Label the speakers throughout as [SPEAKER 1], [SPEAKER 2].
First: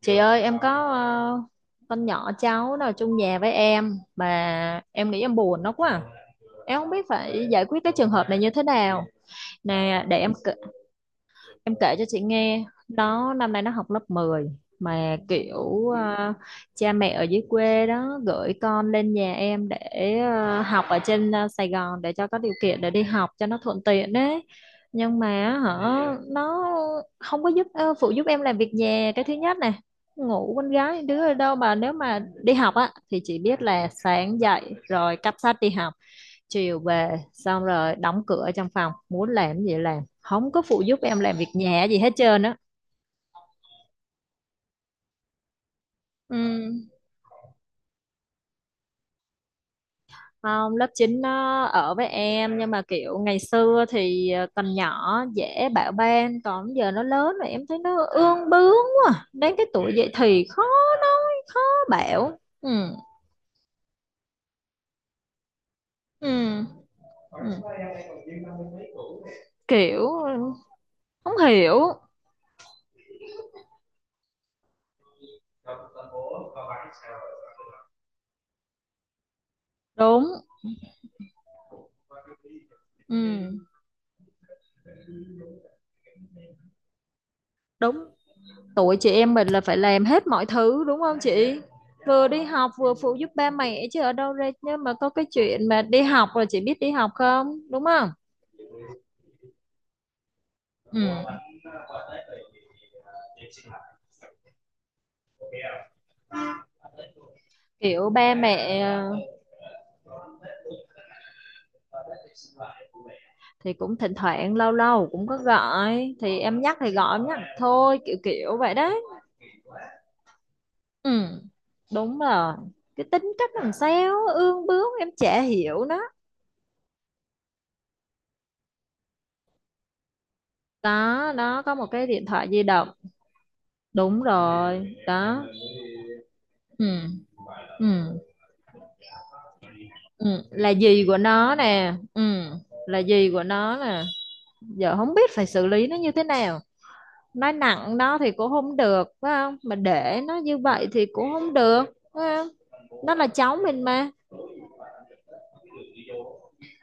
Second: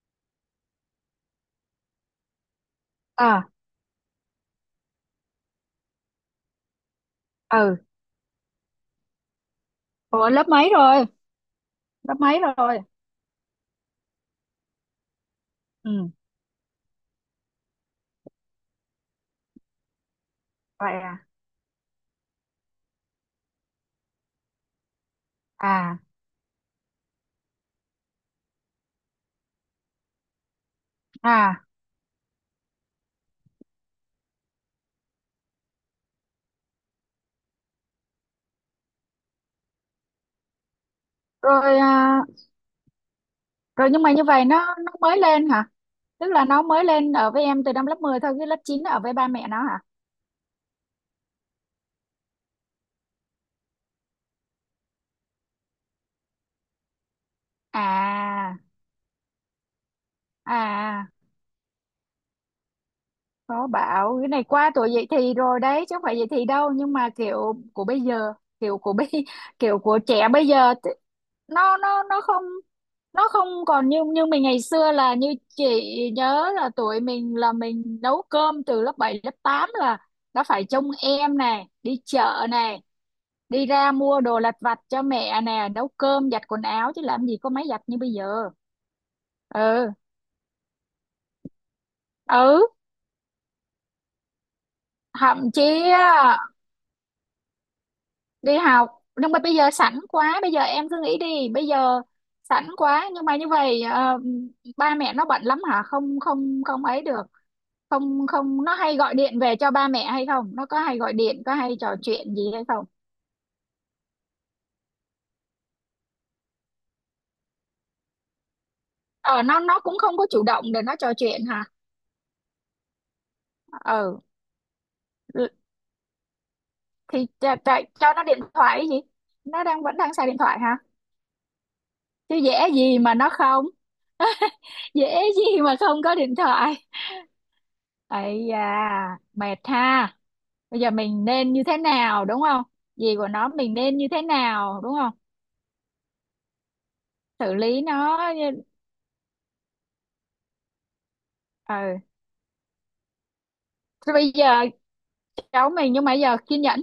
[SPEAKER 1] Chị ơi, em có con nhỏ cháu nó ở chung nhà
[SPEAKER 2] À.
[SPEAKER 1] với em mà em nghĩ em buồn nó quá à. Em không biết phải giải
[SPEAKER 2] Ừ.
[SPEAKER 1] quyết cái trường hợp này như thế nào. Nè để
[SPEAKER 2] Ủa,
[SPEAKER 1] em
[SPEAKER 2] lớp
[SPEAKER 1] kể-
[SPEAKER 2] mấy rồi?
[SPEAKER 1] Em kể cho
[SPEAKER 2] lớp
[SPEAKER 1] chị
[SPEAKER 2] mấy
[SPEAKER 1] nghe,
[SPEAKER 2] rồi
[SPEAKER 1] nó năm nay nó học lớp 10, mà
[SPEAKER 2] Ừ.
[SPEAKER 1] cha mẹ ở dưới quê đó gửi con lên nhà em để học
[SPEAKER 2] Vậy
[SPEAKER 1] ở
[SPEAKER 2] à?
[SPEAKER 1] trên Sài Gòn để cho có điều kiện để đi học cho nó thuận tiện đấy. Nhưng mà hả,
[SPEAKER 2] À.
[SPEAKER 1] nó không có phụ giúp em làm việc nhà, cái thứ nhất này. Ngủ con gái đứa ở đâu
[SPEAKER 2] À.
[SPEAKER 1] mà nếu mà đi học á, thì chỉ biết là sáng dậy rồi cắp sách đi học, chiều về xong rồi đóng cửa trong phòng muốn làm gì làm, không có phụ giúp em làm việc
[SPEAKER 2] Rồi.
[SPEAKER 1] nhà gì hết trơn á
[SPEAKER 2] Rồi, nhưng mà như vậy nó mới lên hả? Tức
[SPEAKER 1] ừ.
[SPEAKER 2] là nó mới lên ở với em từ năm lớp 10 thôi, cái lớp 9 ở với ba mẹ nó hả?
[SPEAKER 1] Không, lớp 9 nó ở với em, nhưng mà kiểu ngày xưa thì còn nhỏ dễ bạo ban, còn giờ nó lớn rồi em thấy nó ương
[SPEAKER 2] À.
[SPEAKER 1] bướng quá, đến cái tuổi dậy thì
[SPEAKER 2] À.
[SPEAKER 1] khó
[SPEAKER 2] À.
[SPEAKER 1] nói khó bảo ừ.
[SPEAKER 2] Có, bảo cái này qua tuổi dậy thì rồi đấy chứ không phải dậy
[SPEAKER 1] Ừ.
[SPEAKER 2] thì đâu, nhưng mà
[SPEAKER 1] Ừ.
[SPEAKER 2] kiểu của bây giờ, kiểu của bây kiểu của
[SPEAKER 1] Kiểu
[SPEAKER 2] trẻ bây giờ.
[SPEAKER 1] không
[SPEAKER 2] nó
[SPEAKER 1] hiểu.
[SPEAKER 2] nó nó không, nó không còn như như mình ngày xưa. Là như chị nhớ là tuổi mình là mình nấu cơm từ lớp 7 lớp 8 là
[SPEAKER 1] Đúng.
[SPEAKER 2] đã phải trông em này, đi chợ này,
[SPEAKER 1] Ừ.
[SPEAKER 2] đi ra mua đồ lặt vặt cho mẹ nè, nấu cơm, giặt quần áo, chứ làm gì có máy giặt như
[SPEAKER 1] Đúng,
[SPEAKER 2] bây giờ.
[SPEAKER 1] tuổi chị em mình là phải
[SPEAKER 2] Ừ.
[SPEAKER 1] làm hết mọi thứ đúng không chị, vừa đi
[SPEAKER 2] Ừ.
[SPEAKER 1] học vừa phụ giúp ba mẹ chứ ở đâu ra. Nhưng mà có cái
[SPEAKER 2] Thậm
[SPEAKER 1] chuyện mà
[SPEAKER 2] chí
[SPEAKER 1] đi học
[SPEAKER 2] á,
[SPEAKER 1] rồi, chị biết đi học không đúng không.
[SPEAKER 2] đi học, nhưng mà bây giờ sẵn quá, bây giờ em cứ
[SPEAKER 1] Ừ.
[SPEAKER 2] nghĩ đi, bây giờ sẵn quá. Nhưng mà như vậy, ba mẹ nó bận lắm hả? Không không không ấy được.
[SPEAKER 1] Kiểu
[SPEAKER 2] Không
[SPEAKER 1] ba
[SPEAKER 2] không, nó
[SPEAKER 1] mẹ
[SPEAKER 2] hay
[SPEAKER 1] ờ,
[SPEAKER 2] gọi điện về cho ba mẹ hay không? Nó có hay gọi điện, có hay trò chuyện gì hay không?
[SPEAKER 1] thì cũng thỉnh thoảng lâu lâu cũng có gọi, thì em nhắc thì gọi, em nhắc thôi, kiểu kiểu vậy đấy.
[SPEAKER 2] Ờ, nó cũng không có chủ động để nó
[SPEAKER 1] Ừ.
[SPEAKER 2] trò chuyện hả?
[SPEAKER 1] Đúng rồi, cái tính cách làm
[SPEAKER 2] Ờ.
[SPEAKER 1] sao ương bướng em chả
[SPEAKER 2] Ừ,
[SPEAKER 1] hiểu nó.
[SPEAKER 2] thì cho nó điện thoại cái gì, nó đang vẫn đang xài điện thoại hả?
[SPEAKER 1] Đó đó, có một cái điện
[SPEAKER 2] Chứ
[SPEAKER 1] thoại di
[SPEAKER 2] dễ
[SPEAKER 1] động.
[SPEAKER 2] gì mà nó không,
[SPEAKER 1] Đúng rồi
[SPEAKER 2] dễ
[SPEAKER 1] đó.
[SPEAKER 2] gì mà không có điện thoại.
[SPEAKER 1] Ừ. Ừ.
[SPEAKER 2] Ấy da, mệt ha.
[SPEAKER 1] Ừ, là
[SPEAKER 2] Bây giờ
[SPEAKER 1] gì của
[SPEAKER 2] mình nên
[SPEAKER 1] nó
[SPEAKER 2] như thế
[SPEAKER 1] nè. Ừ,
[SPEAKER 2] nào, đúng không?
[SPEAKER 1] là
[SPEAKER 2] Gì của
[SPEAKER 1] gì của
[SPEAKER 2] nó mình
[SPEAKER 1] nó
[SPEAKER 2] nên
[SPEAKER 1] nè.
[SPEAKER 2] như thế nào, đúng
[SPEAKER 1] Giờ
[SPEAKER 2] không?
[SPEAKER 1] không biết phải xử lý nó như thế nào, nói
[SPEAKER 2] Xử lý
[SPEAKER 1] nặng nó
[SPEAKER 2] nó
[SPEAKER 1] thì cũng
[SPEAKER 2] như-
[SPEAKER 1] không được phải không, mà để nó như vậy thì cũng không được,
[SPEAKER 2] Ờ.
[SPEAKER 1] phải không, nó là cháu mình mà.
[SPEAKER 2] Thế bây giờ cháu mình, nhưng mà bây giờ kiên nhẫn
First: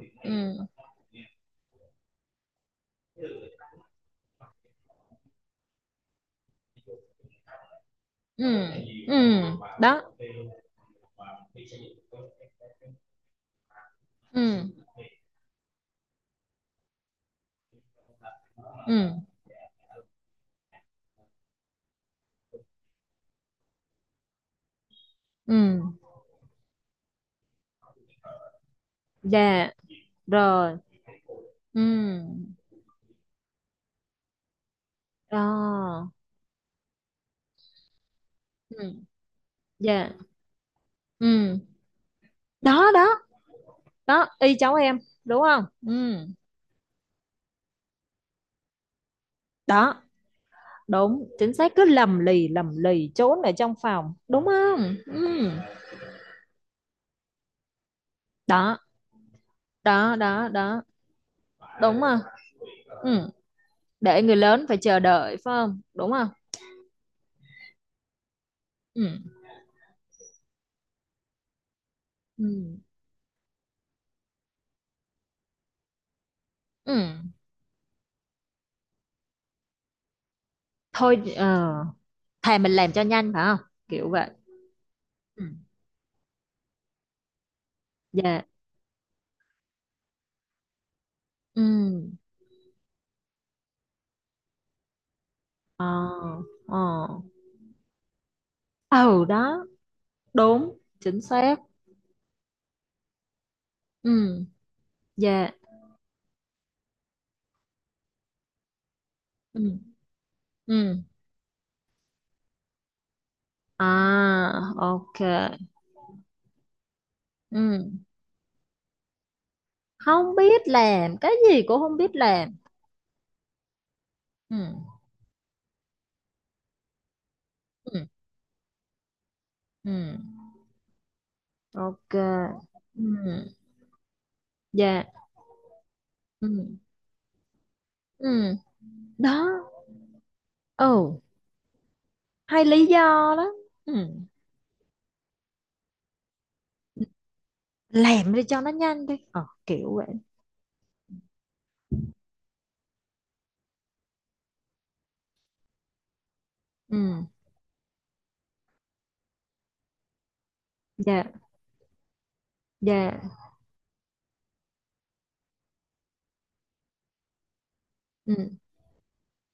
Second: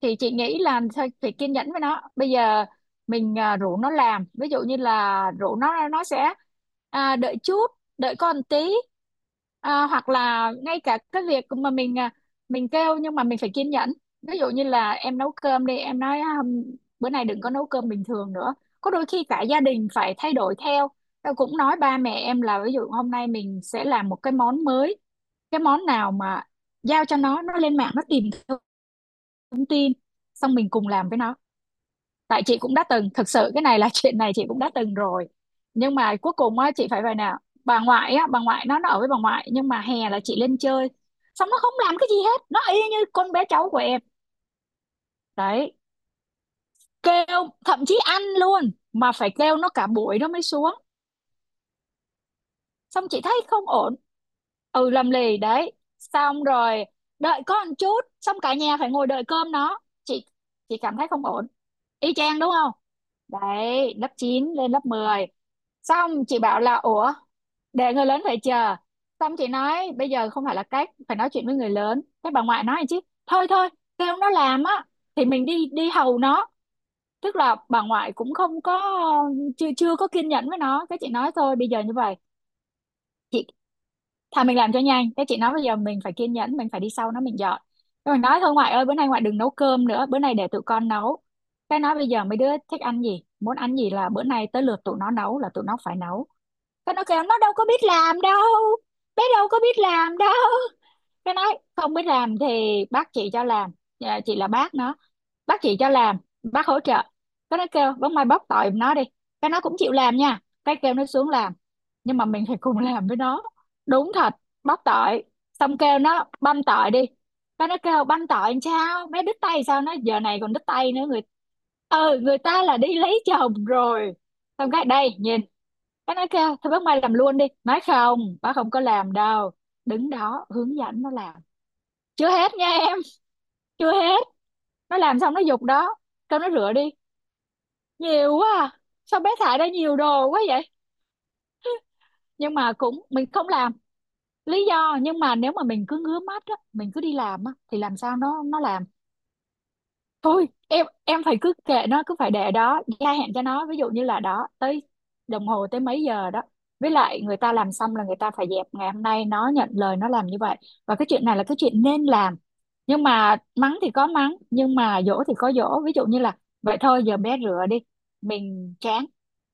[SPEAKER 2] thì chị nghĩ
[SPEAKER 1] Ừ.
[SPEAKER 2] là thôi phải kiên nhẫn với nó bây giờ. Mình rủ nó làm, ví dụ như là rủ nó sẽ đợi chút, đợi con
[SPEAKER 1] Ừ.
[SPEAKER 2] tí.
[SPEAKER 1] Ừ. Đó.
[SPEAKER 2] Hoặc là ngay cả cái việc mà mình mình kêu, nhưng mà mình phải kiên nhẫn. Ví
[SPEAKER 1] Ừ.
[SPEAKER 2] dụ như là em nấu cơm đi, em nói "À, bữa nay đừng có nấu cơm bình thường nữa". Có đôi khi
[SPEAKER 1] Ừ.
[SPEAKER 2] cả gia đình phải thay đổi theo. Tao cũng nói ba mẹ em là ví dụ hôm nay mình sẽ làm một cái món mới, cái món
[SPEAKER 1] Ừ.
[SPEAKER 2] nào mà giao cho nó lên mạng nó tìm thông
[SPEAKER 1] Dạ
[SPEAKER 2] tin, xong mình
[SPEAKER 1] rồi.
[SPEAKER 2] cùng làm với nó.
[SPEAKER 1] Ừ.
[SPEAKER 2] Tại chị cũng đã từng, thực sự cái này là chuyện này chị cũng đã từng rồi. Nhưng
[SPEAKER 1] Đó.
[SPEAKER 2] mà cuối cùng á, chị phải vậy nè. Bà ngoại á, bà ngoại nó
[SPEAKER 1] Ừ.
[SPEAKER 2] ở với bà ngoại, nhưng mà hè
[SPEAKER 1] Dạ.
[SPEAKER 2] là chị lên chơi, xong nó
[SPEAKER 1] Ừ.
[SPEAKER 2] không làm cái gì hết, nó y
[SPEAKER 1] Đó
[SPEAKER 2] như
[SPEAKER 1] đó
[SPEAKER 2] con bé cháu của em.
[SPEAKER 1] đó, y cháu em, đúng không.
[SPEAKER 2] Đấy,
[SPEAKER 1] Ừ.
[SPEAKER 2] kêu thậm chí ăn luôn mà phải kêu nó cả
[SPEAKER 1] Đó
[SPEAKER 2] buổi nó mới xuống.
[SPEAKER 1] đúng chính xác, cứ lầm
[SPEAKER 2] Xong
[SPEAKER 1] lì
[SPEAKER 2] chị thấy
[SPEAKER 1] trốn ở
[SPEAKER 2] không
[SPEAKER 1] trong
[SPEAKER 2] ổn.
[SPEAKER 1] phòng, đúng
[SPEAKER 2] Ừ,
[SPEAKER 1] không.
[SPEAKER 2] làm lì
[SPEAKER 1] Ừ.
[SPEAKER 2] đấy. Xong rồi đợi có một chút, xong cả
[SPEAKER 1] Đó
[SPEAKER 2] nhà phải ngồi đợi cơm nó.
[SPEAKER 1] đó
[SPEAKER 2] chị
[SPEAKER 1] đó
[SPEAKER 2] chị
[SPEAKER 1] đó,
[SPEAKER 2] cảm thấy không ổn,
[SPEAKER 1] đúng
[SPEAKER 2] y
[SPEAKER 1] không.
[SPEAKER 2] chang đúng không?
[SPEAKER 1] Ừ.
[SPEAKER 2] Đấy, lớp
[SPEAKER 1] Để người
[SPEAKER 2] 9
[SPEAKER 1] lớn
[SPEAKER 2] lên
[SPEAKER 1] phải
[SPEAKER 2] lớp
[SPEAKER 1] chờ
[SPEAKER 2] mười.
[SPEAKER 1] đợi phải không, đúng
[SPEAKER 2] Xong
[SPEAKER 1] không.
[SPEAKER 2] chị bảo là ủa, để người lớn phải chờ.
[SPEAKER 1] Ừ.
[SPEAKER 2] Xong chị nói bây giờ không phải là cách phải nói chuyện với người lớn, cái bà ngoại
[SPEAKER 1] Ừ.
[SPEAKER 2] nói chứ. Thôi Thôi kêu nó làm á, thì mình đi đi hầu nó.
[SPEAKER 1] Ừ.
[SPEAKER 2] Tức là bà ngoại cũng không có, chưa chưa có kiên nhẫn với nó. Cái chị nói
[SPEAKER 1] thôi
[SPEAKER 2] thôi bây
[SPEAKER 1] ờ,
[SPEAKER 2] giờ như vậy
[SPEAKER 1] thà mình làm cho nhanh phải
[SPEAKER 2] chị,
[SPEAKER 1] không, kiểu vậy.
[SPEAKER 2] thà mình làm cho nhanh. Thế chị
[SPEAKER 1] Ừ.
[SPEAKER 2] nói bây giờ mình phải kiên nhẫn, mình phải đi sau nó mình dọn. Thế mình nói
[SPEAKER 1] Dạ.
[SPEAKER 2] thôi ngoại ơi, bữa nay ngoại đừng nấu cơm nữa, bữa nay để tụi con nấu. Cái nói bây
[SPEAKER 1] Ừ.
[SPEAKER 2] giờ mấy đứa thích ăn gì, muốn ăn gì, là bữa nay tới lượt tụi nó nấu là tụi nó
[SPEAKER 1] Ờ.
[SPEAKER 2] phải nấu.
[SPEAKER 1] Ờ.
[SPEAKER 2] Cái nó kêu nó đâu có biết làm đâu, bé
[SPEAKER 1] Ừ.
[SPEAKER 2] đâu có
[SPEAKER 1] Đó,
[SPEAKER 2] biết làm đâu.
[SPEAKER 1] đúng chính
[SPEAKER 2] Cái
[SPEAKER 1] xác.
[SPEAKER 2] nói không biết làm thì bác chị cho làm. Dạ, chị
[SPEAKER 1] Ừ.
[SPEAKER 2] là bác nó.
[SPEAKER 1] Dạ.
[SPEAKER 2] Bác chỉ cho làm, bác hỗ trợ. Cái nó kêu bóng, mai bóc tỏi nó đi, cái nó cũng
[SPEAKER 1] Ừ.
[SPEAKER 2] chịu làm nha, cái kêu
[SPEAKER 1] Ừ.
[SPEAKER 2] nó xuống làm. Nhưng mà mình phải cùng làm với nó. Đúng thật,
[SPEAKER 1] À.
[SPEAKER 2] bóc
[SPEAKER 1] Ok.
[SPEAKER 2] tỏi, xong kêu nó băm tỏi đi.
[SPEAKER 1] Ừ,
[SPEAKER 2] Cái nó kêu băm tỏi làm sao, mấy đứt tay, sao nó giờ
[SPEAKER 1] không
[SPEAKER 2] này còn đứt
[SPEAKER 1] biết
[SPEAKER 2] tay nữa,
[SPEAKER 1] làm
[SPEAKER 2] người
[SPEAKER 1] cái gì cũng không biết
[SPEAKER 2] ừ, người
[SPEAKER 1] làm.
[SPEAKER 2] ta là đi lấy chồng rồi.
[SPEAKER 1] Ừ.
[SPEAKER 2] Xong cái đây nhìn, cái nó kêu thôi bác mai làm luôn đi, nói
[SPEAKER 1] Ừ.
[SPEAKER 2] không bác không có làm đâu,
[SPEAKER 1] Ừ.
[SPEAKER 2] đứng đó hướng dẫn nó làm.
[SPEAKER 1] Ok.
[SPEAKER 2] Chưa hết nha em,
[SPEAKER 1] Ừ.
[SPEAKER 2] chưa hết, nó
[SPEAKER 1] Dạ.
[SPEAKER 2] làm xong nó giục đó. Kêu nó rửa
[SPEAKER 1] Ừ.
[SPEAKER 2] đi, nhiều quá
[SPEAKER 1] Ừ.
[SPEAKER 2] à. Sao bé
[SPEAKER 1] Đó.
[SPEAKER 2] thải ra nhiều đồ quá vậy,
[SPEAKER 1] Ừ.
[SPEAKER 2] nhưng
[SPEAKER 1] Hay
[SPEAKER 2] mà
[SPEAKER 1] lý do.
[SPEAKER 2] cũng mình không
[SPEAKER 1] Đó.
[SPEAKER 2] làm.
[SPEAKER 1] Ừ.
[SPEAKER 2] Lý do, nhưng mà nếu mà mình cứ ngứa mắt á, mình cứ đi làm á, thì làm sao
[SPEAKER 1] Làm đi
[SPEAKER 2] nó
[SPEAKER 1] cho nó
[SPEAKER 2] làm.
[SPEAKER 1] nhanh đi, kiểu vậy.
[SPEAKER 2] Thôi em phải cứ kệ nó, cứ phải để đó, gia hạn cho nó, ví dụ như là đó tới đồng hồ tới mấy giờ đó, với
[SPEAKER 1] Ừ.
[SPEAKER 2] lại người ta làm xong là người ta phải dẹp. Ngày hôm nay nó nhận lời nó làm như vậy, và cái
[SPEAKER 1] Dạ.
[SPEAKER 2] chuyện này là cái chuyện nên làm. Nhưng
[SPEAKER 1] Dạ.
[SPEAKER 2] mà mắng thì có mắng, nhưng mà dỗ thì có dỗ. Ví dụ như là vậy thôi giờ bé rửa đi,
[SPEAKER 1] Ừ.
[SPEAKER 2] mình chán,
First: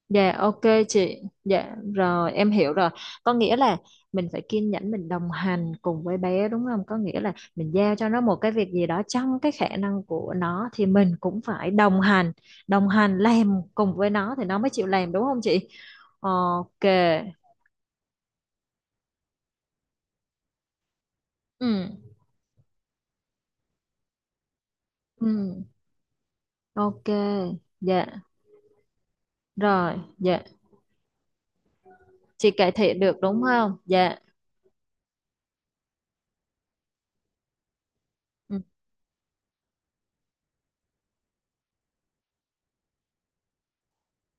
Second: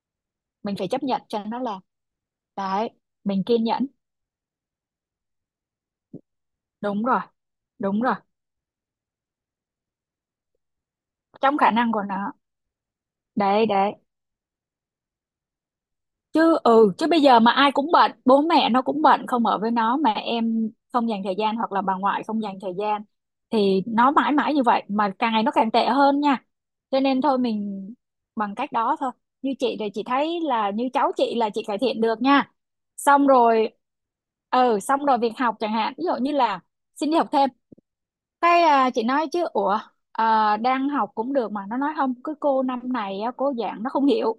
[SPEAKER 1] Dạ ok.
[SPEAKER 2] mình phải chấp
[SPEAKER 1] Chị,
[SPEAKER 2] nhận cho nó
[SPEAKER 1] dạ
[SPEAKER 2] làm.
[SPEAKER 1] rồi em hiểu rồi,
[SPEAKER 2] Đấy,
[SPEAKER 1] có
[SPEAKER 2] mình
[SPEAKER 1] nghĩa
[SPEAKER 2] kiên
[SPEAKER 1] là
[SPEAKER 2] nhẫn.
[SPEAKER 1] mình phải kiên nhẫn, mình đồng hành cùng với bé đúng không, có
[SPEAKER 2] Đúng
[SPEAKER 1] nghĩa
[SPEAKER 2] rồi,
[SPEAKER 1] là mình giao
[SPEAKER 2] đúng
[SPEAKER 1] cho
[SPEAKER 2] rồi,
[SPEAKER 1] nó một cái việc gì đó trong cái khả năng của nó, thì mình cũng
[SPEAKER 2] trong
[SPEAKER 1] phải
[SPEAKER 2] khả năng
[SPEAKER 1] đồng
[SPEAKER 2] của
[SPEAKER 1] hành,
[SPEAKER 2] nó.
[SPEAKER 1] đồng hành làm
[SPEAKER 2] Đấy đấy.
[SPEAKER 1] cùng với nó thì nó mới chịu làm, đúng không chị.
[SPEAKER 2] Chứ
[SPEAKER 1] Ok.
[SPEAKER 2] ừ, chứ bây giờ mà ai cũng bệnh, bố mẹ nó cũng bệnh không ở với nó, mà em không dành thời gian,
[SPEAKER 1] Ừ.
[SPEAKER 2] hoặc là bà ngoại không dành thời gian, thì nó mãi mãi như vậy, mà càng ngày nó
[SPEAKER 1] Ừ.
[SPEAKER 2] càng tệ hơn nha. Cho
[SPEAKER 1] Ok.
[SPEAKER 2] nên thôi mình
[SPEAKER 1] Dạ
[SPEAKER 2] bằng cách đó thôi. Như chị thì
[SPEAKER 1] rồi.
[SPEAKER 2] chị
[SPEAKER 1] Dạ,
[SPEAKER 2] thấy là như cháu chị là chị cải thiện được
[SPEAKER 1] chị
[SPEAKER 2] nha.
[SPEAKER 1] cải thiện được
[SPEAKER 2] Xong
[SPEAKER 1] đúng
[SPEAKER 2] rồi.
[SPEAKER 1] không. Dạ.
[SPEAKER 2] Ừ xong rồi, việc học chẳng hạn, ví dụ như là xin đi học thêm.
[SPEAKER 1] Ừ.
[SPEAKER 2] Cái chị nói chứ ủa, đang học cũng được mà nó nói không, cứ cô năm này á, cô giảng nó không hiểu,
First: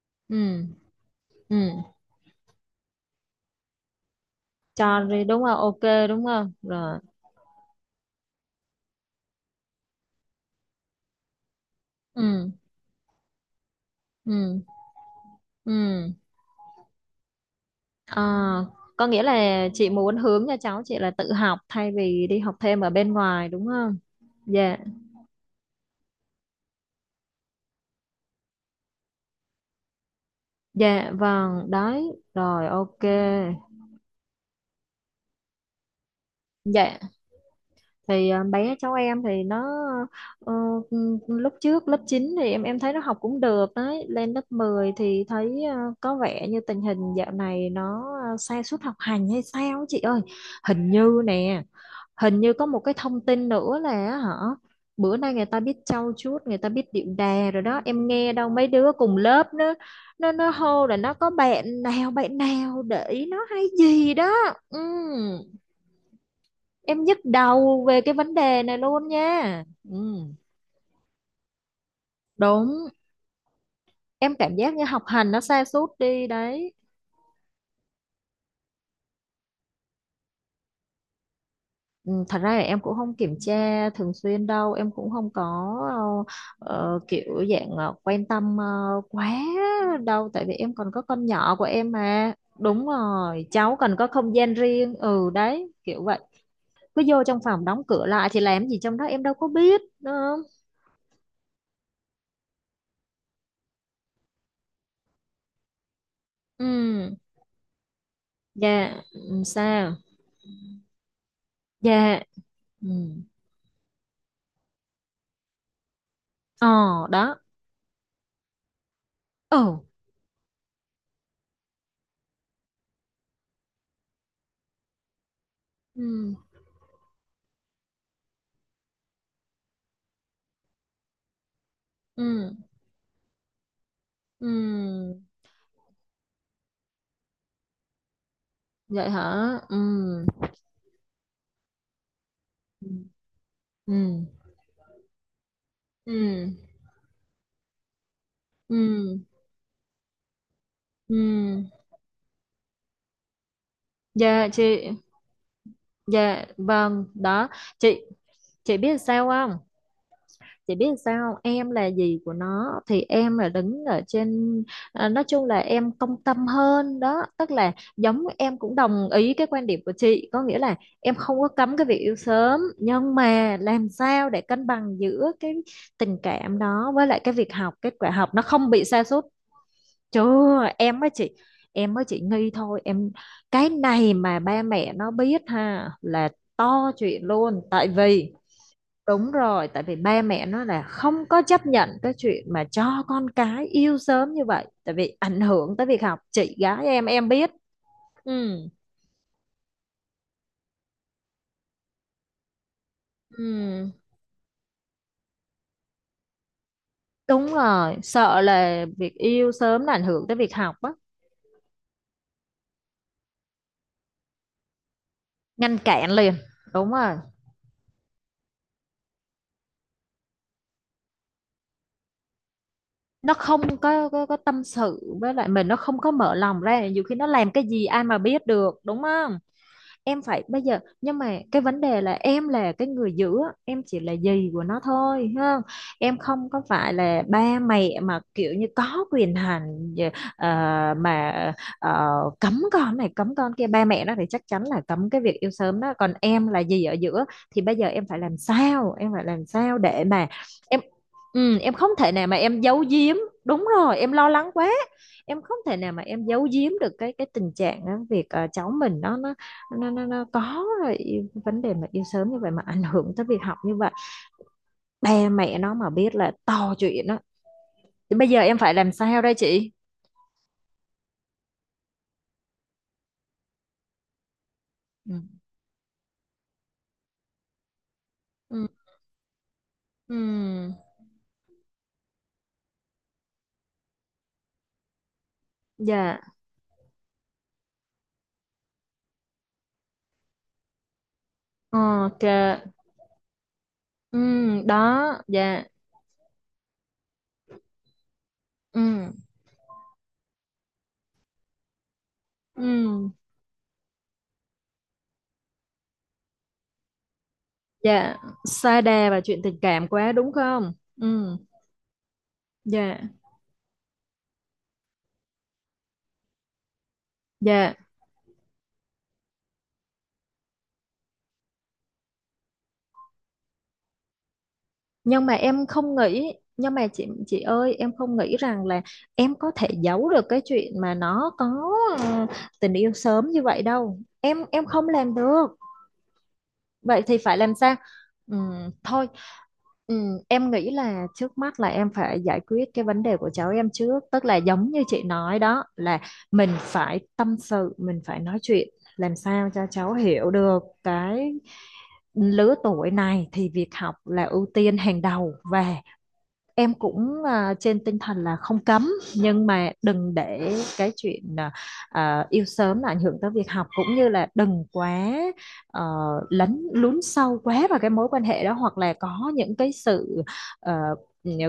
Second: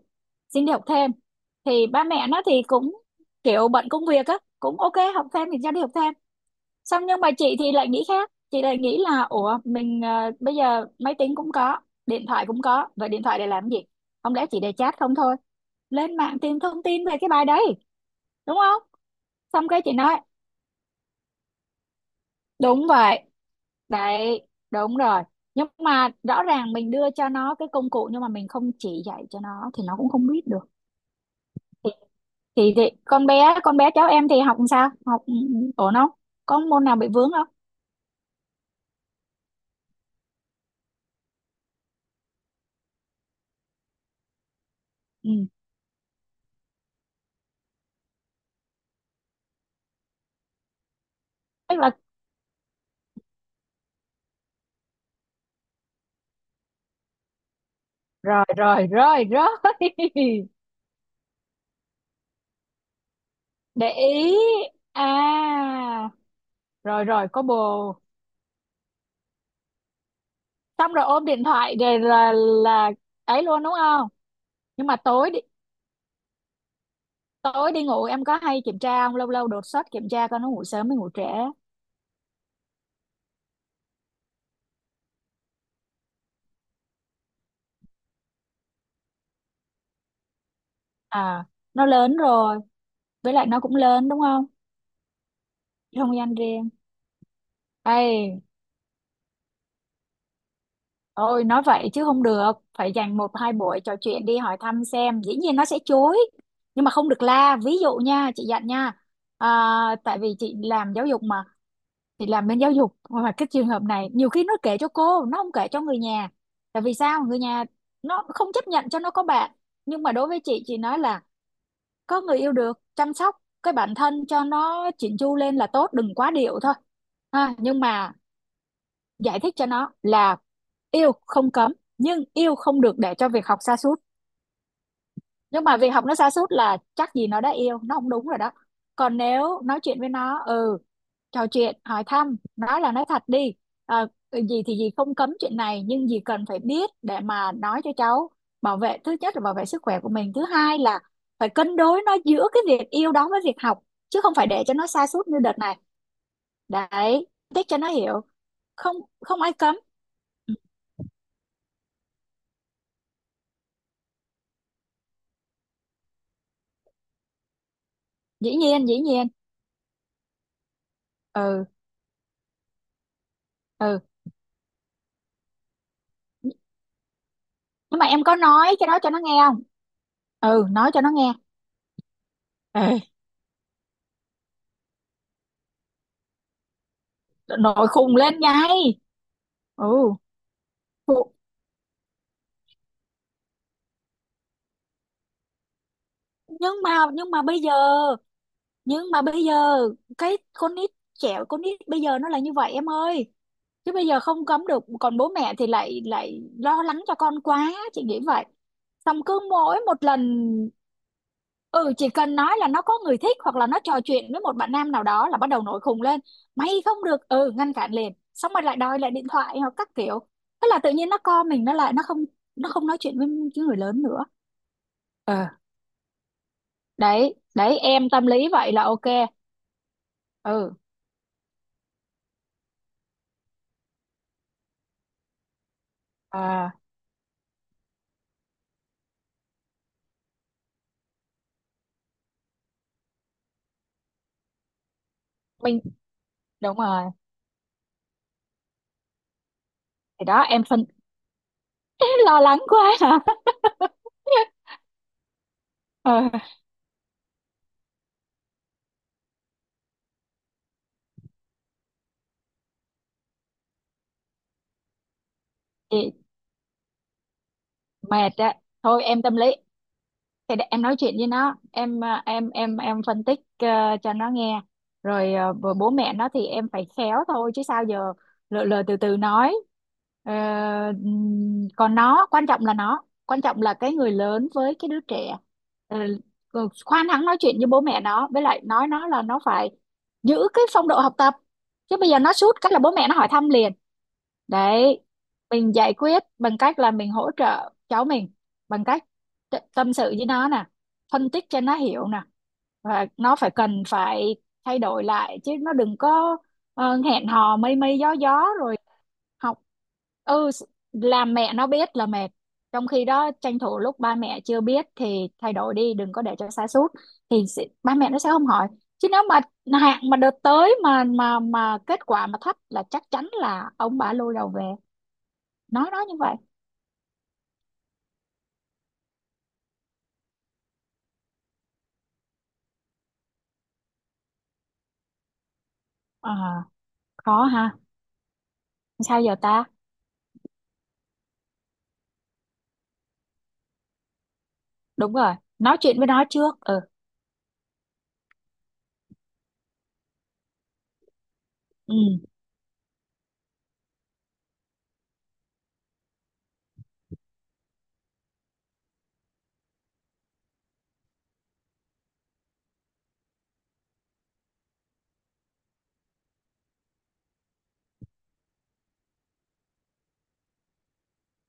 [SPEAKER 2] xin
[SPEAKER 1] Ừ.
[SPEAKER 2] đi học thêm.
[SPEAKER 1] Ừ.
[SPEAKER 2] Thì ba mẹ nó thì cũng kiểu bận công việc á, cũng ok
[SPEAKER 1] Cho đi
[SPEAKER 2] học
[SPEAKER 1] đúng
[SPEAKER 2] thêm
[SPEAKER 1] không,
[SPEAKER 2] thì cho
[SPEAKER 1] ok
[SPEAKER 2] đi học thêm.
[SPEAKER 1] đúng không, rồi.
[SPEAKER 2] Xong nhưng mà chị thì lại nghĩ khác, chị lại nghĩ là ủa mình bây giờ máy tính cũng có, điện thoại
[SPEAKER 1] Ừ.
[SPEAKER 2] cũng có, vậy điện thoại để làm gì? Không lẽ chỉ
[SPEAKER 1] Ừ.
[SPEAKER 2] để chat không thôi?
[SPEAKER 1] Ừ.
[SPEAKER 2] Lên mạng tìm thông tin về cái bài đấy
[SPEAKER 1] à,
[SPEAKER 2] đúng không?
[SPEAKER 1] có nghĩa là
[SPEAKER 2] Xong cái
[SPEAKER 1] chị
[SPEAKER 2] chị nói
[SPEAKER 1] muốn hướng cho cháu chị là tự học thay vì đi học thêm
[SPEAKER 2] đúng
[SPEAKER 1] ở bên
[SPEAKER 2] vậy.
[SPEAKER 1] ngoài đúng không.
[SPEAKER 2] Đấy,
[SPEAKER 1] Dạ.
[SPEAKER 2] đúng rồi. Nhưng mà rõ ràng mình đưa cho nó cái công cụ, nhưng mà mình không chỉ dạy cho nó thì nó cũng không biết được.
[SPEAKER 1] Dạ vâng,
[SPEAKER 2] Thì,
[SPEAKER 1] đấy rồi
[SPEAKER 2] thì
[SPEAKER 1] ok.
[SPEAKER 2] con bé cháu em thì học làm sao? Học ổn không? Có môn nào
[SPEAKER 1] Dạ,
[SPEAKER 2] bị vướng không?
[SPEAKER 1] thì bé cháu em thì nó ờ, ừ, lúc trước lớp 9 thì em thấy nó học cũng được đấy, lên lớp 10 thì
[SPEAKER 2] Ừ.
[SPEAKER 1] thấy có vẻ như tình hình dạo này nó sa sút học hành hay sao á chị ơi. Hình như nè,
[SPEAKER 2] Tức là
[SPEAKER 1] hình như có một cái thông tin nữa là á hả, bữa nay người ta biết trau chuốt, người ta biết điệu đà rồi đó, em nghe
[SPEAKER 2] rồi
[SPEAKER 1] đâu mấy
[SPEAKER 2] rồi
[SPEAKER 1] đứa cùng
[SPEAKER 2] rồi rồi.
[SPEAKER 1] lớp nó, nó hô là nó có bạn nào để ý nó hay
[SPEAKER 2] Để
[SPEAKER 1] gì đó.
[SPEAKER 2] ý.
[SPEAKER 1] Ừ,
[SPEAKER 2] À,
[SPEAKER 1] em
[SPEAKER 2] rồi
[SPEAKER 1] nhức
[SPEAKER 2] rồi, có
[SPEAKER 1] đầu
[SPEAKER 2] bồ.
[SPEAKER 1] về cái vấn đề này luôn nha. ừ,
[SPEAKER 2] Xong rồi ôm điện thoại rồi là
[SPEAKER 1] đúng,
[SPEAKER 2] ấy luôn đúng không?
[SPEAKER 1] em cảm giác như
[SPEAKER 2] Nhưng mà
[SPEAKER 1] học
[SPEAKER 2] tối
[SPEAKER 1] hành
[SPEAKER 2] đi
[SPEAKER 1] nó sa sút đi đấy.
[SPEAKER 2] tối đi ngủ em có hay kiểm tra không? Lâu lâu đột xuất kiểm tra coi nó ngủ sớm hay ngủ trễ.
[SPEAKER 1] Ừ, thật ra là em cũng không kiểm tra thường xuyên đâu, em cũng không có ờ, kiểu dạng quan tâm quá đâu, tại vì em còn có con
[SPEAKER 2] À,
[SPEAKER 1] nhỏ của
[SPEAKER 2] nó
[SPEAKER 1] em
[SPEAKER 2] lớn
[SPEAKER 1] mà.
[SPEAKER 2] rồi,
[SPEAKER 1] Đúng
[SPEAKER 2] với
[SPEAKER 1] rồi,
[SPEAKER 2] lại nó
[SPEAKER 1] cháu
[SPEAKER 2] cũng
[SPEAKER 1] cần có
[SPEAKER 2] lớn đúng
[SPEAKER 1] không
[SPEAKER 2] không,
[SPEAKER 1] gian riêng, ừ đấy kiểu
[SPEAKER 2] không
[SPEAKER 1] vậy.
[SPEAKER 2] gian riêng.
[SPEAKER 1] Cứ vô trong phòng đóng cửa lại thì
[SPEAKER 2] Ây,
[SPEAKER 1] làm gì trong đó em đâu có biết, đúng không.
[SPEAKER 2] ôi nói vậy chứ không được, phải dành một hai buổi trò chuyện đi, hỏi thăm xem, dĩ nhiên nó sẽ chối,
[SPEAKER 1] Ừ.
[SPEAKER 2] nhưng mà không được la. Ví dụ nha chị dặn nha,
[SPEAKER 1] Dạ. Ừ, sao.
[SPEAKER 2] à, tại vì chị làm giáo dục mà,
[SPEAKER 1] Dạ.
[SPEAKER 2] chị làm bên giáo
[SPEAKER 1] Ừ.
[SPEAKER 2] dục mà. Cái trường hợp này nhiều khi nó kể cho cô, nó không kể cho người nhà.
[SPEAKER 1] Ờ.
[SPEAKER 2] Tại vì sao,
[SPEAKER 1] Đó.
[SPEAKER 2] người nhà nó không chấp nhận cho nó có bạn.
[SPEAKER 1] Ừ.
[SPEAKER 2] Nhưng mà đối với chị nói là có người yêu được, chăm sóc cái bản thân cho nó chỉn chu lên là tốt, đừng quá
[SPEAKER 1] Ừ.
[SPEAKER 2] điệu thôi ha. Nhưng mà giải thích cho nó là yêu không cấm, nhưng
[SPEAKER 1] Ừ.
[SPEAKER 2] yêu không được để cho việc học sa sút.
[SPEAKER 1] Ừ.
[SPEAKER 2] Nhưng mà việc học nó sa sút là chắc gì nó đã yêu, nó không đúng rồi đó.
[SPEAKER 1] Vậy
[SPEAKER 2] Còn
[SPEAKER 1] hả?
[SPEAKER 2] nếu
[SPEAKER 1] Ừ.
[SPEAKER 2] nói chuyện với nó, ừ, trò chuyện hỏi thăm, nói
[SPEAKER 1] Ừ.
[SPEAKER 2] là nói thật đi. Ờ,
[SPEAKER 1] Ừ.
[SPEAKER 2] Gì thì gì không cấm chuyện này, nhưng gì
[SPEAKER 1] Ừ.
[SPEAKER 2] cần phải biết để mà nói cho cháu, bảo vệ, thứ
[SPEAKER 1] Ừ.
[SPEAKER 2] nhất là bảo vệ sức khỏe của mình, thứ hai là
[SPEAKER 1] Ừ.
[SPEAKER 2] phải cân đối nó giữa cái việc yêu đó với việc học, chứ không
[SPEAKER 1] Dạ
[SPEAKER 2] phải để cho nó
[SPEAKER 1] chị.
[SPEAKER 2] sa sút như đợt này.
[SPEAKER 1] Dạ vâng,
[SPEAKER 2] Đấy,
[SPEAKER 1] đó.
[SPEAKER 2] thích cho nó
[SPEAKER 1] Chị
[SPEAKER 2] hiểu.
[SPEAKER 1] chị,
[SPEAKER 2] Không,
[SPEAKER 1] biết sao
[SPEAKER 2] không ai
[SPEAKER 1] không?
[SPEAKER 2] cấm.
[SPEAKER 1] Chị biết sao không? Em là gì của nó thì em là đứng ở trên, nói chung là em công tâm hơn đó, tức là giống
[SPEAKER 2] Dĩ
[SPEAKER 1] em cũng
[SPEAKER 2] nhiên dĩ
[SPEAKER 1] đồng
[SPEAKER 2] nhiên.
[SPEAKER 1] ý cái quan điểm của chị, có nghĩa là em không có
[SPEAKER 2] Ừ.
[SPEAKER 1] cấm cái việc yêu sớm, nhưng mà làm
[SPEAKER 2] Ừ,
[SPEAKER 1] sao để cân bằng giữa cái tình cảm đó với lại cái việc học, kết
[SPEAKER 2] nhưng mà
[SPEAKER 1] quả
[SPEAKER 2] em
[SPEAKER 1] học
[SPEAKER 2] có
[SPEAKER 1] nó không
[SPEAKER 2] nói
[SPEAKER 1] bị
[SPEAKER 2] cái đó
[SPEAKER 1] sa
[SPEAKER 2] cho nó
[SPEAKER 1] sút.
[SPEAKER 2] nghe không?
[SPEAKER 1] Chưa,
[SPEAKER 2] Ừ, nói cho nó nghe.
[SPEAKER 1] em mới chị nghi thôi
[SPEAKER 2] Ê,
[SPEAKER 1] em. Cái này mà ba mẹ nó biết ha, là to chuyện luôn, tại
[SPEAKER 2] nội khùng
[SPEAKER 1] vì.
[SPEAKER 2] lên ngay.
[SPEAKER 1] Đúng rồi, tại
[SPEAKER 2] Ừ,
[SPEAKER 1] vì ba mẹ nó là không
[SPEAKER 2] khùng.
[SPEAKER 1] có chấp nhận cái chuyện mà cho con cái yêu sớm như vậy, tại vì ảnh hưởng tới việc học, chị
[SPEAKER 2] Nhưng
[SPEAKER 1] gái
[SPEAKER 2] mà,
[SPEAKER 1] em biết. Ừ.
[SPEAKER 2] nhưng mà bây giờ cái con nít, con nít bây giờ nó là như vậy em ơi.
[SPEAKER 1] Ừ,
[SPEAKER 2] Chứ bây giờ không cấm được, còn bố mẹ thì lại lại lo lắng cho con
[SPEAKER 1] đúng
[SPEAKER 2] quá,
[SPEAKER 1] rồi,
[SPEAKER 2] chị nghĩ
[SPEAKER 1] sợ
[SPEAKER 2] vậy.
[SPEAKER 1] là việc
[SPEAKER 2] Xong cứ
[SPEAKER 1] yêu
[SPEAKER 2] mỗi
[SPEAKER 1] sớm là
[SPEAKER 2] một
[SPEAKER 1] ảnh hưởng tới
[SPEAKER 2] lần,
[SPEAKER 1] việc học á.
[SPEAKER 2] ừ, chỉ cần nói là nó có người thích hoặc là nó trò chuyện với một bạn nam nào đó là bắt đầu
[SPEAKER 1] Ngăn
[SPEAKER 2] nổi khùng
[SPEAKER 1] cản
[SPEAKER 2] lên,
[SPEAKER 1] liền.
[SPEAKER 2] mày
[SPEAKER 1] Đúng
[SPEAKER 2] không
[SPEAKER 1] rồi,
[SPEAKER 2] được. Ừ, ngăn cản liền, xong rồi lại đòi lại điện thoại hoặc các kiểu. Thế là tự nhiên nó co mình nó lại, nó không, nó không nói chuyện với
[SPEAKER 1] nó
[SPEAKER 2] cái
[SPEAKER 1] không
[SPEAKER 2] người lớn
[SPEAKER 1] có,
[SPEAKER 2] nữa.
[SPEAKER 1] có tâm sự với
[SPEAKER 2] Ờ,
[SPEAKER 1] lại mình, nó không có mở lòng ra, nhiều khi nó
[SPEAKER 2] đấy
[SPEAKER 1] làm cái
[SPEAKER 2] đấy
[SPEAKER 1] gì ai
[SPEAKER 2] em
[SPEAKER 1] mà
[SPEAKER 2] tâm
[SPEAKER 1] biết
[SPEAKER 2] lý vậy
[SPEAKER 1] được,
[SPEAKER 2] là
[SPEAKER 1] đúng
[SPEAKER 2] ok.
[SPEAKER 1] không? Em phải bây
[SPEAKER 2] Ừ.
[SPEAKER 1] giờ, nhưng mà cái vấn đề là em là cái người giữ, em chỉ là dì của nó thôi ha, em không có
[SPEAKER 2] À.
[SPEAKER 1] phải là ba mẹ mà kiểu như có quyền hành, mà ờ, cấm con này cấm con kia, ba mẹ nó thì chắc chắn là cấm cái việc yêu
[SPEAKER 2] Mình,
[SPEAKER 1] sớm đó, còn em là
[SPEAKER 2] đúng
[SPEAKER 1] dì ở
[SPEAKER 2] rồi.
[SPEAKER 1] giữa, thì bây giờ em phải làm sao, em phải làm sao để
[SPEAKER 2] Thì
[SPEAKER 1] mà
[SPEAKER 2] đó em
[SPEAKER 1] em,
[SPEAKER 2] phân.
[SPEAKER 1] em không thể nào mà
[SPEAKER 2] Lo lắng
[SPEAKER 1] em giấu
[SPEAKER 2] quá
[SPEAKER 1] giếm.
[SPEAKER 2] hả?
[SPEAKER 1] Đúng rồi em lo lắng quá, em không thể nào mà
[SPEAKER 2] Ờ.
[SPEAKER 1] em giấu giếm được cái tình trạng á, việc cháu mình nó có rồi, vấn đề mà yêu sớm như vậy mà ảnh hưởng tới việc học như vậy, ba mẹ nó mà
[SPEAKER 2] Chị
[SPEAKER 1] biết là to chuyện đó, thì bây
[SPEAKER 2] mệt
[SPEAKER 1] giờ
[SPEAKER 2] á.
[SPEAKER 1] em phải làm
[SPEAKER 2] Thôi
[SPEAKER 1] sao
[SPEAKER 2] em
[SPEAKER 1] đây
[SPEAKER 2] tâm lý,
[SPEAKER 1] chị.
[SPEAKER 2] thì để em nói chuyện với nó, em em phân tích cho nó nghe.
[SPEAKER 1] Ừ.
[SPEAKER 2] Rồi bố bố mẹ nó thì em phải khéo thôi chứ sao giờ. Lờ
[SPEAKER 1] Ừ.
[SPEAKER 2] Lờ từ từ nói. Ờ,
[SPEAKER 1] Ừ.
[SPEAKER 2] Còn nó quan trọng là, nó quan trọng là cái người lớn với cái đứa trẻ. Ờ,
[SPEAKER 1] Dạ
[SPEAKER 2] Khoan hắng nói chuyện với bố mẹ nó, với lại nói nó là nó phải giữ cái phong độ học tập. Chứ bây giờ
[SPEAKER 1] ok.
[SPEAKER 2] nó sút cái là bố mẹ nó hỏi thăm liền.
[SPEAKER 1] Ừ.
[SPEAKER 2] Đấy,
[SPEAKER 1] Đó. Dạ.
[SPEAKER 2] mình giải quyết bằng cách là mình hỗ trợ cháu mình, bằng cách
[SPEAKER 1] Ừ.
[SPEAKER 2] tâm sự với nó nè, phân tích cho nó hiểu nè, và
[SPEAKER 1] Ừ.
[SPEAKER 2] nó phải phải thay đổi lại, chứ nó đừng có hẹn hò mây mây gió
[SPEAKER 1] Dạ,
[SPEAKER 2] gió rồi
[SPEAKER 1] sa đà và chuyện tình
[SPEAKER 2] học.
[SPEAKER 1] cảm quá đúng
[SPEAKER 2] ừ s-
[SPEAKER 1] không.
[SPEAKER 2] làm
[SPEAKER 1] Ừ.
[SPEAKER 2] mẹ nó biết là mệt. Trong khi
[SPEAKER 1] Dạ.
[SPEAKER 2] đó tranh thủ lúc ba mẹ chưa biết thì thay đổi đi, đừng có để cho sa sút, thì
[SPEAKER 1] Dạ,
[SPEAKER 2] ba mẹ nó sẽ không hỏi. Chứ nếu mà hạn mà đợt tới mà kết quả mà thấp là chắc chắn là ông bà lôi đầu về.
[SPEAKER 1] nhưng mà em
[SPEAKER 2] Nói
[SPEAKER 1] không
[SPEAKER 2] nó như
[SPEAKER 1] nghĩ,
[SPEAKER 2] vậy.
[SPEAKER 1] nhưng mà chị ơi em không nghĩ rằng là em có thể giấu được cái chuyện mà nó có ờ, tình yêu sớm như vậy đâu, em không làm được,
[SPEAKER 2] Ờ,
[SPEAKER 1] vậy thì phải
[SPEAKER 2] khó
[SPEAKER 1] làm
[SPEAKER 2] ha,
[SPEAKER 1] sao. Thôi,
[SPEAKER 2] sao giờ ta.
[SPEAKER 1] em nghĩ là trước mắt là em phải giải quyết cái vấn đề của cháu em trước, tức là giống như chị
[SPEAKER 2] Đúng rồi,
[SPEAKER 1] nói đó,
[SPEAKER 2] nói chuyện
[SPEAKER 1] là
[SPEAKER 2] với nó
[SPEAKER 1] mình
[SPEAKER 2] trước. Ừ.
[SPEAKER 1] phải tâm sự, mình phải nói chuyện, làm sao cho cháu hiểu được, cái
[SPEAKER 2] Ừ.
[SPEAKER 1] lứa tuổi này thì việc học là ưu tiên hàng đầu, và em cũng trên tinh thần là không cấm, nhưng mà đừng để cái chuyện yêu sớm là ảnh hưởng tới việc học, cũng như là đừng quá ờ, lấn lún sâu quá vào cái mối quan hệ đó, hoặc là có những cái sự ờ,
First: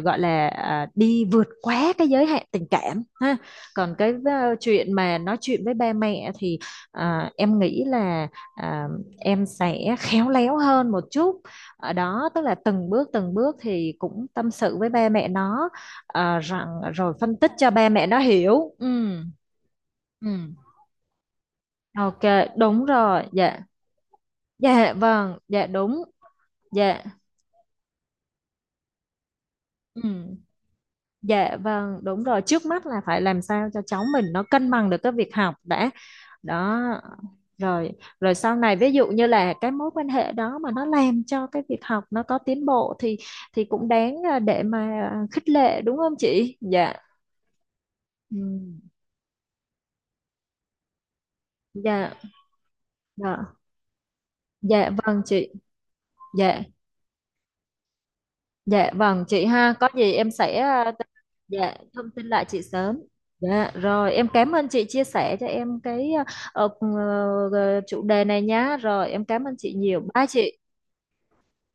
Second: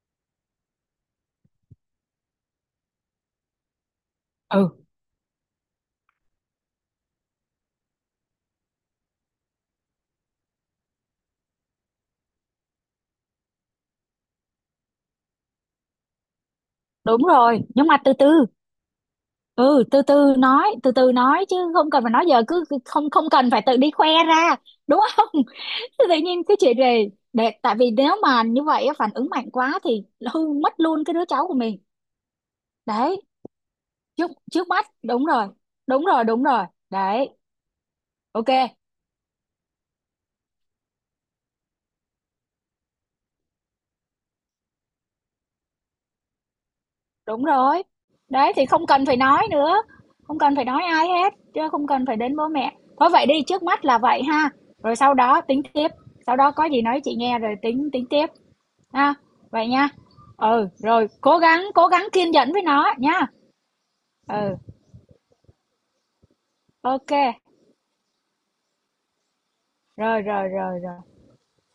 [SPEAKER 1] gọi là đi vượt quá cái giới hạn tình cảm ha. Còn cái
[SPEAKER 2] Ừ.
[SPEAKER 1] chuyện mà nói chuyện với ba mẹ thì em nghĩ là à, em sẽ khéo léo hơn một chút ở đó, tức là từng bước thì cũng tâm sự với ba mẹ nó, rằng, rồi
[SPEAKER 2] Đúng
[SPEAKER 1] phân tích
[SPEAKER 2] rồi
[SPEAKER 1] cho
[SPEAKER 2] nhưng
[SPEAKER 1] ba
[SPEAKER 2] mà
[SPEAKER 1] mẹ
[SPEAKER 2] từ
[SPEAKER 1] nó
[SPEAKER 2] từ,
[SPEAKER 1] hiểu. Ừ.
[SPEAKER 2] ừ từ
[SPEAKER 1] Ừ.
[SPEAKER 2] từ nói, từ từ nói, chứ không cần phải
[SPEAKER 1] Ok,
[SPEAKER 2] nói giờ, cứ cứ
[SPEAKER 1] đúng
[SPEAKER 2] không
[SPEAKER 1] rồi.
[SPEAKER 2] không cần
[SPEAKER 1] Dạ.
[SPEAKER 2] phải tự đi khoe ra
[SPEAKER 1] Dạ
[SPEAKER 2] đúng không?
[SPEAKER 1] vâng, dạ đúng.
[SPEAKER 2] Tự nhiên cái chuyện
[SPEAKER 1] Dạ.
[SPEAKER 2] này để, tại vì nếu mà như vậy á, phản ứng mạnh quá thì
[SPEAKER 1] Ừ.
[SPEAKER 2] hư mất luôn cái đứa cháu của
[SPEAKER 1] Dạ
[SPEAKER 2] mình.
[SPEAKER 1] vâng, đúng rồi, trước mắt là phải
[SPEAKER 2] Đấy,
[SPEAKER 1] làm sao cho cháu mình
[SPEAKER 2] trước,
[SPEAKER 1] nó
[SPEAKER 2] trước
[SPEAKER 1] cân
[SPEAKER 2] mắt
[SPEAKER 1] bằng được cái
[SPEAKER 2] đúng
[SPEAKER 1] việc
[SPEAKER 2] rồi,
[SPEAKER 1] học đã.
[SPEAKER 2] đúng rồi đúng rồi.
[SPEAKER 1] Đó,
[SPEAKER 2] Đấy,
[SPEAKER 1] rồi, rồi sau này,
[SPEAKER 2] ok.
[SPEAKER 1] ví dụ như là cái mối quan hệ đó mà nó làm cho cái việc học nó có tiến bộ, thì cũng đáng để mà khích lệ, đúng không chị. Dạ.
[SPEAKER 2] Đúng rồi.
[SPEAKER 1] Ừ.
[SPEAKER 2] Đấy thì không cần phải nói nữa, không cần phải nói ai hết, chứ không cần
[SPEAKER 1] Dạ.
[SPEAKER 2] phải đến bố mẹ. Thôi vậy đi,
[SPEAKER 1] Dạ.
[SPEAKER 2] trước mắt là vậy ha.
[SPEAKER 1] Dạ
[SPEAKER 2] Rồi sau
[SPEAKER 1] vâng
[SPEAKER 2] đó
[SPEAKER 1] chị.
[SPEAKER 2] tính tiếp, sau đó
[SPEAKER 1] Dạ.
[SPEAKER 2] có gì nói chị nghe rồi tính tính tiếp
[SPEAKER 1] Dạ
[SPEAKER 2] ha.
[SPEAKER 1] vâng chị
[SPEAKER 2] Vậy
[SPEAKER 1] ha, có
[SPEAKER 2] nha.
[SPEAKER 1] gì em sẽ
[SPEAKER 2] Ừ, rồi
[SPEAKER 1] dạ
[SPEAKER 2] cố gắng
[SPEAKER 1] thông tin
[SPEAKER 2] kiên
[SPEAKER 1] lại
[SPEAKER 2] nhẫn
[SPEAKER 1] chị
[SPEAKER 2] với nó
[SPEAKER 1] sớm.
[SPEAKER 2] nha.
[SPEAKER 1] Dạ rồi, em cảm
[SPEAKER 2] Ừ,
[SPEAKER 1] ơn chị chia sẻ cho em cái ờ,
[SPEAKER 2] ok.
[SPEAKER 1] ờ, chủ đề này nhá, rồi em cảm ơn chị nhiều,
[SPEAKER 2] Rồi
[SPEAKER 1] bye
[SPEAKER 2] rồi
[SPEAKER 1] chị.
[SPEAKER 2] rồi rồi.